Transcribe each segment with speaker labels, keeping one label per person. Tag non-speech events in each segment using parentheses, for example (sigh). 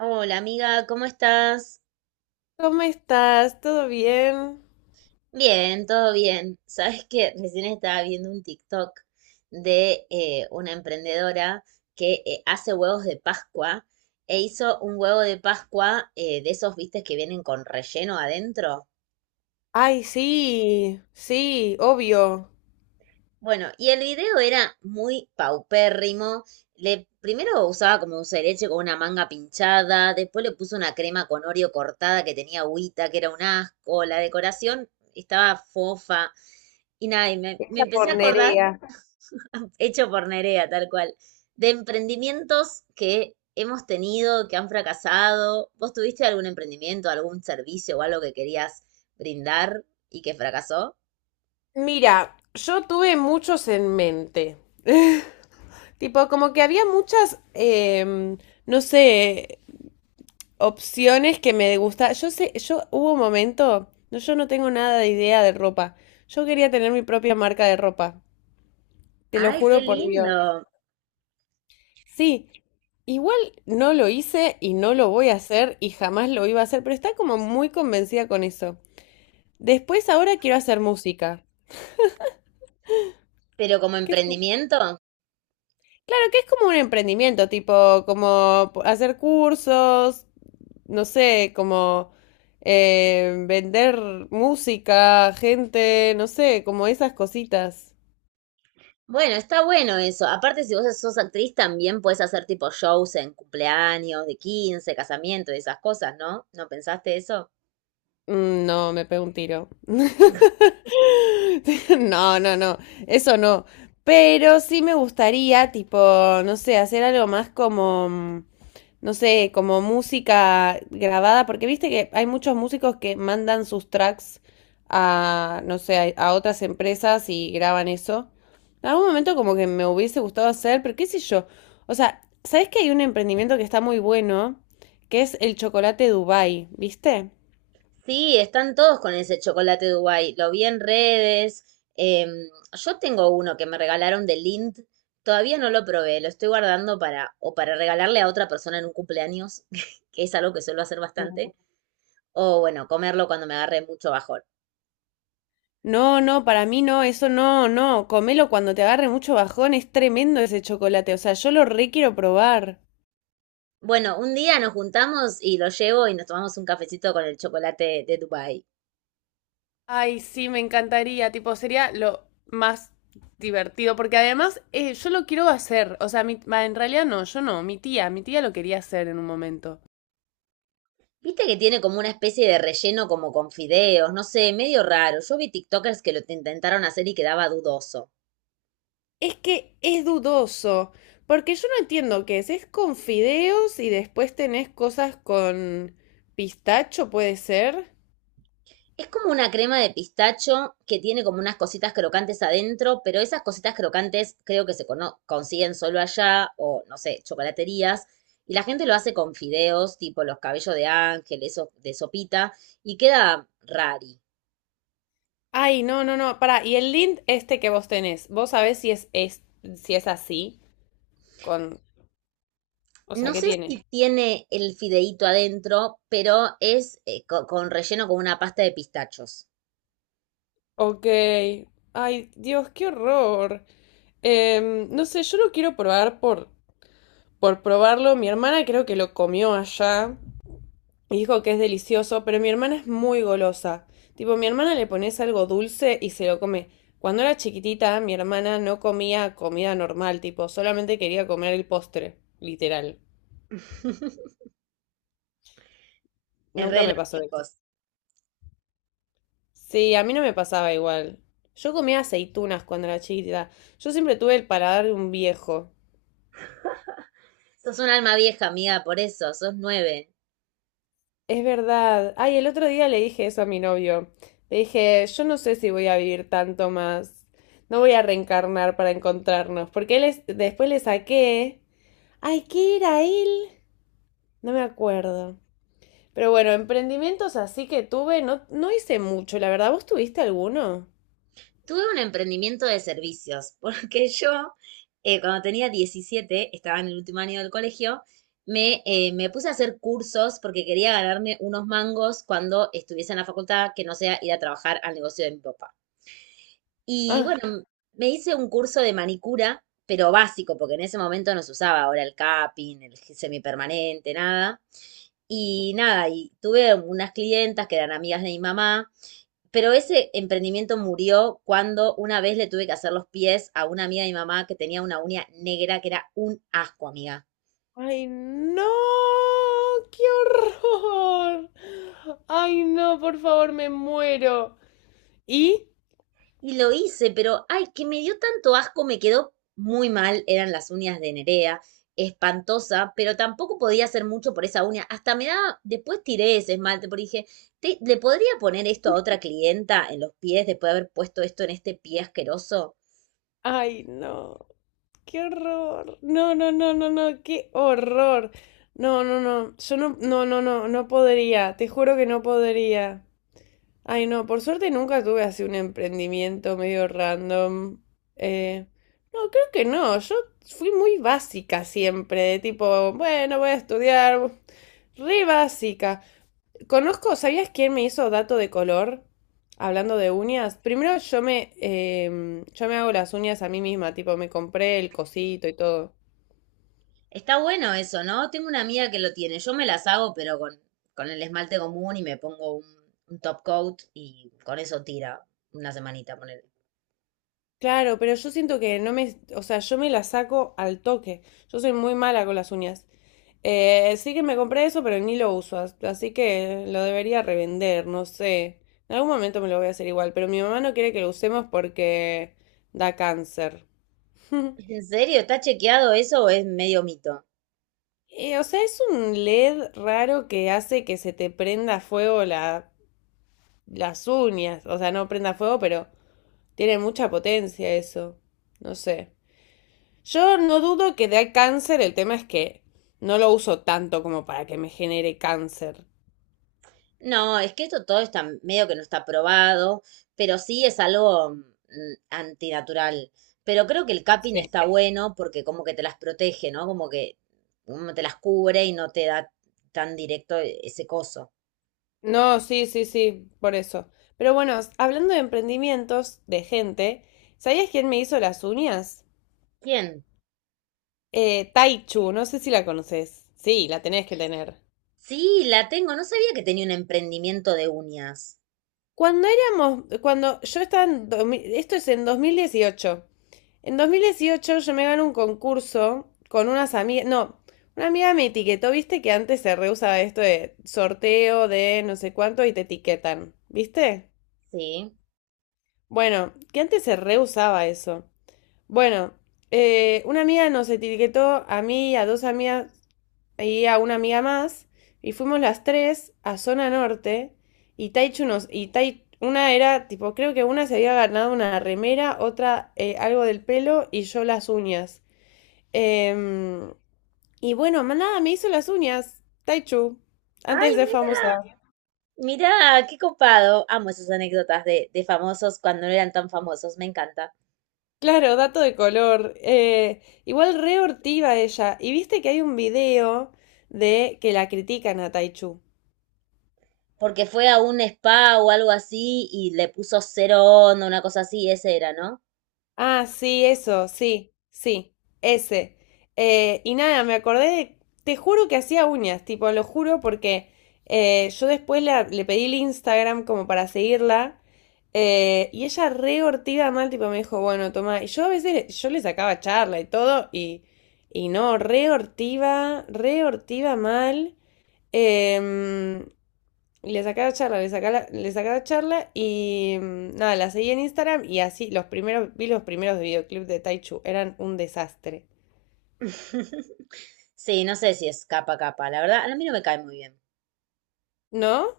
Speaker 1: Hola amiga, ¿cómo estás?
Speaker 2: ¿Cómo estás? ¿Todo bien?
Speaker 1: Bien, todo bien. Sabes que recién estaba viendo un TikTok de una emprendedora que hace huevos de Pascua e hizo un huevo de Pascua de esos, viste, que vienen con relleno adentro.
Speaker 2: Ay, sí, sí, obvio.
Speaker 1: Bueno, y el video era muy paupérrimo. Primero usaba como dulce de leche con una manga pinchada, después le puso una crema con Oreo cortada que tenía agüita, que era un asco. La decoración estaba fofa. Y nada, me
Speaker 2: Esa
Speaker 1: empecé a
Speaker 2: por
Speaker 1: acordar,
Speaker 2: Nerea.
Speaker 1: hecho por Nerea, tal cual, de emprendimientos que hemos tenido, que han fracasado. ¿Vos tuviste algún emprendimiento, algún servicio o algo que querías brindar y que fracasó?
Speaker 2: Mira, yo tuve muchos en mente. Tipo, como que había muchas, no sé, opciones que me gustaban. Yo sé, yo hubo un momento, no, yo no tengo nada de idea de ropa. Yo quería tener mi propia marca de ropa. Te lo
Speaker 1: ¡Ay, qué
Speaker 2: juro por Dios.
Speaker 1: lindo!
Speaker 2: Sí, igual no lo hice y no lo voy a hacer y jamás lo iba a hacer, pero está como muy convencida con eso. Después ahora quiero hacer música.
Speaker 1: Pero como
Speaker 2: Claro
Speaker 1: emprendimiento.
Speaker 2: que es como un emprendimiento, tipo, como hacer cursos, no sé, como vender música, gente, no sé, como esas cositas.
Speaker 1: Bueno, está bueno eso. Aparte, si vos sos actriz, también puedes hacer tipo shows en cumpleaños, de 15, casamiento y esas cosas, ¿no? ¿No pensaste eso?
Speaker 2: No, me pego un tiro. (laughs) (laughs) No, no, no, eso no. Pero sí me gustaría, tipo, no sé, hacer algo más como, no sé, como música grabada, porque viste que hay muchos músicos que mandan sus tracks a, no sé, a, otras empresas y graban eso. En algún momento como que me hubiese gustado hacer, pero qué sé yo. O sea, ¿sabes que hay un emprendimiento que está muy bueno, que es el chocolate Dubai? ¿Viste?
Speaker 1: Sí, están todos con ese chocolate Dubai. Lo vi en redes. em, yo tengo uno que me regalaron de Lind. Todavía no lo probé. Lo estoy guardando para o para regalarle a otra persona en un cumpleaños, (laughs) que es algo que suelo hacer bastante. O bueno, comerlo cuando me agarre mucho bajón.
Speaker 2: No, no, para mí no, eso no, no, comelo cuando te agarre mucho bajón, es tremendo ese chocolate. O sea, yo lo re quiero probar.
Speaker 1: Bueno, un día nos juntamos y lo llevo y nos tomamos un cafecito con el chocolate de Dubai.
Speaker 2: Ay, sí, me encantaría, tipo, sería lo más divertido, porque además yo lo quiero hacer. O sea, mi, bah, en realidad no, yo no, mi tía lo quería hacer en un momento.
Speaker 1: Viste que tiene como una especie de relleno como con fideos, no sé, medio raro. Yo vi TikTokers que intentaron hacer y quedaba dudoso.
Speaker 2: Es que es dudoso, porque yo no entiendo qué es con fideos y después tenés cosas con pistacho, puede ser.
Speaker 1: Es como una crema de pistacho que tiene como unas cositas crocantes adentro, pero esas cositas crocantes creo que consiguen solo allá o, no sé, chocolaterías. Y la gente lo hace con fideos, tipo los cabellos de ángel, eso de sopita, y queda rari.
Speaker 2: Ay, no, no, no, pará. Y el lint este que vos tenés, ¿vos sabés si es, es si es así? Con, o sea,
Speaker 1: No
Speaker 2: ¿qué
Speaker 1: sé
Speaker 2: tiene?
Speaker 1: si tiene el fideíto adentro, pero es con relleno con una pasta de pistachos.
Speaker 2: Ok. Ay, Dios, qué horror. No sé, yo lo quiero probar por probarlo. Mi hermana creo que lo comió allá y dijo que es delicioso, pero mi hermana es muy golosa. Tipo, mi hermana le pones algo dulce y se lo come. Cuando era chiquitita, mi hermana no comía comida normal, tipo, solamente quería comer el postre, literal.
Speaker 1: (laughs) Es
Speaker 2: Nunca
Speaker 1: de
Speaker 2: me
Speaker 1: los
Speaker 2: pasó eso.
Speaker 1: chicos.
Speaker 2: Sí, a mí no me pasaba igual. Yo comía aceitunas cuando era chiquita. Yo siempre tuve el paladar de un viejo.
Speaker 1: Sos un alma vieja, amiga, por eso, sos nueve.
Speaker 2: Es verdad. Ay, el otro día le dije eso a mi novio. Le dije, yo no sé si voy a vivir tanto más. No voy a reencarnar para encontrarnos. Porque después le saqué. Ay, ¿qué era él? No me acuerdo. Pero bueno, emprendimientos así que tuve, no, no hice mucho, la verdad. ¿Vos tuviste alguno?
Speaker 1: Tuve un emprendimiento de servicios, (laughs) porque cuando tenía 17, estaba en el último año del colegio, me puse a hacer cursos porque quería ganarme unos mangos cuando estuviese en la facultad, que no sea ir a trabajar al negocio de mi papá. Y
Speaker 2: Ah.
Speaker 1: bueno, me hice un curso de manicura, pero básico, porque en ese momento no se usaba ahora el capping, el semipermanente, nada. Y nada, y tuve unas clientas que eran amigas de mi mamá, pero ese emprendimiento murió cuando una vez le tuve que hacer los pies a una amiga de mi mamá que tenía una uña negra que era un asco, amiga.
Speaker 2: Ay, no, qué horror. Ay, no, por favor, me muero. ¿Y?
Speaker 1: Y lo hice, pero ay, que me dio tanto asco, me quedó muy mal, eran las uñas de Nerea, espantosa, pero tampoco podía hacer mucho por esa uña. Hasta me daba, después tiré ese esmalte, porque dije, "Te- ¿le podría poner esto a otra clienta en los pies después de haber puesto esto en este pie asqueroso?
Speaker 2: Ay, no, qué horror. No, no, no, no, no, qué horror. No, no, no, yo no, no, no, no, no podría, te juro que no podría. Ay, no, por suerte nunca tuve así un emprendimiento medio random. Eh, no, creo que no, yo fui muy básica siempre, de tipo, bueno, voy a estudiar. Re básica. Conozco, ¿sabías quién me hizo dato de color? Hablando de uñas. Primero yo me hago las uñas a mí misma, tipo me compré el cosito y todo.
Speaker 1: Está bueno eso, ¿no? Tengo una amiga que lo tiene. Yo me las hago, pero con el esmalte común y me pongo un top coat y con eso tira una semanita, ponele.
Speaker 2: Claro, pero yo siento que no me, o sea, yo me las saco al toque. Yo soy muy mala con las uñas. Sí que me compré eso, pero ni lo uso, así que lo debería revender, no sé. En algún momento me lo voy a hacer igual, pero mi mamá no quiere que lo usemos porque da cáncer. (laughs)
Speaker 1: ¿En serio? ¿Está chequeado eso o es medio mito?
Speaker 2: O sea, es un LED raro que hace que se te prenda fuego la, las uñas. O sea, no prenda fuego, pero tiene mucha potencia eso. No sé. Yo no dudo que dé cáncer, el tema es que no lo uso tanto como para que me genere cáncer.
Speaker 1: No, es que esto todo está medio que no está probado, pero sí es algo antinatural. Pero creo que el capping
Speaker 2: Sí.
Speaker 1: está bueno porque como que te las protege, ¿no? Como que como te las cubre y no te da tan directo ese coso.
Speaker 2: No, sí, sí, sí, por eso. Pero bueno, hablando de emprendimientos de gente, ¿sabías quién me hizo las uñas?
Speaker 1: ¿Quién?
Speaker 2: Taichu, no sé si la conoces. Sí, la tenés que tener.
Speaker 1: Sí, la tengo. No sabía que tenía un emprendimiento de uñas.
Speaker 2: Cuando yo estaba en 2000, esto es en 2018. En 2018 yo me gané un concurso con unas amigas, no, una amiga me etiquetó. Viste que antes se reusaba esto de sorteo de no sé cuánto y te etiquetan, ¿viste?
Speaker 1: Sí.
Speaker 2: Bueno, que antes se reusaba eso. Bueno, una amiga nos etiquetó a mí y a dos amigas y a una amiga más, y fuimos las tres a Zona Norte, y Tai, una era, tipo, creo que una se había ganado una remera, otra algo del pelo, y yo las uñas. Em, y bueno, más nada, me hizo las uñas Taichu,
Speaker 1: Ay,
Speaker 2: antes de ser
Speaker 1: mira,
Speaker 2: famosa.
Speaker 1: mira, qué copado. Amo esas anécdotas de famosos cuando no eran tan famosos. Me encanta.
Speaker 2: Claro, dato de color. Igual re hortiva ella. Y viste que hay un video de que la critican a Taichu.
Speaker 1: Porque fue a un spa o algo así y le puso cero onda, una cosa así. Ese era, ¿no?
Speaker 2: Ah, sí, eso, sí, sí, ese. Y nada, me acordé de, te juro que hacía uñas, tipo, lo juro porque yo después le pedí el Instagram como para seguirla, y ella re ortiga mal. Tipo, me dijo, bueno, toma, y yo a veces, yo le sacaba charla y todo y no, re ortiva mal. Em, y le saca la charla, le saca la charla y nada, la seguí en Instagram y así los primeros, vi los primeros videoclips de Taichu, eran un desastre.
Speaker 1: (laughs) Sí, no sé si es capa capa. La verdad, a mí no me cae muy bien.
Speaker 2: ¿No?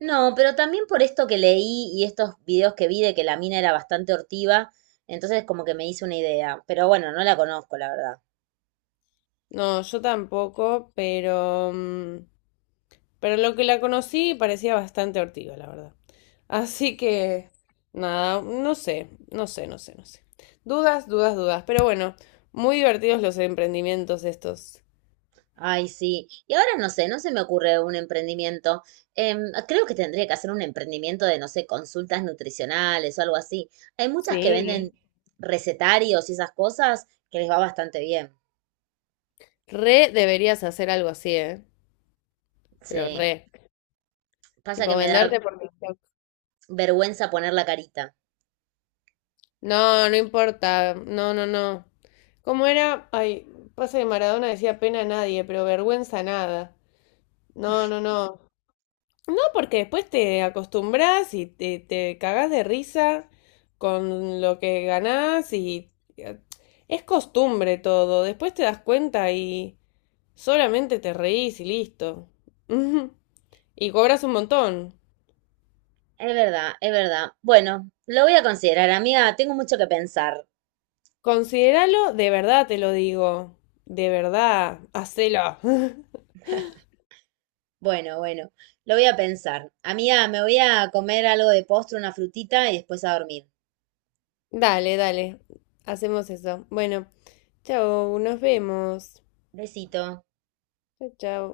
Speaker 1: No, pero también por esto que leí y estos videos que vi de que la mina era bastante hortiva. Entonces como que me hice una idea. Pero bueno, no la conozco, la verdad.
Speaker 2: No, yo tampoco, pero lo que la conocí parecía bastante ortiga la verdad. Así que, nada, no sé, no sé, no sé, no sé. Dudas, dudas, dudas, pero bueno, muy divertidos los emprendimientos estos.
Speaker 1: Ay, sí. Y ahora no sé, no se me ocurre un emprendimiento. Creo que tendría que hacer un emprendimiento de, no sé, consultas nutricionales o algo así. Hay muchas que
Speaker 2: Sí.
Speaker 1: venden recetarios y esas cosas que les va bastante bien.
Speaker 2: Re deberías hacer algo así, ¿eh? Pero
Speaker 1: Sí.
Speaker 2: re.
Speaker 1: Pasa
Speaker 2: Tipo
Speaker 1: que me da
Speaker 2: venderte por...
Speaker 1: vergüenza poner la carita.
Speaker 2: No, no importa. No, no, no. ¿Cómo era? Ay, pasa que Maradona decía pena a nadie, pero vergüenza nada. No, no, no. No, porque después te acostumbras y te cagás de risa con lo que ganás y eh, es costumbre todo. Después te das cuenta y solamente te reís y listo. (laughs) Ujú. Y cobras un montón.
Speaker 1: Es verdad, es verdad. Bueno, lo voy a considerar, amiga. Tengo mucho que pensar.
Speaker 2: Considéralo de verdad, te lo digo. De verdad, hacelo. (laughs)
Speaker 1: Bueno, bueno, lo voy a pensar. Amiga, me voy a comer algo de postre, una frutita y después a dormir.
Speaker 2: Dale, dale. Hacemos eso. Bueno, chao, nos vemos.
Speaker 1: Besito.
Speaker 2: Chao, chao.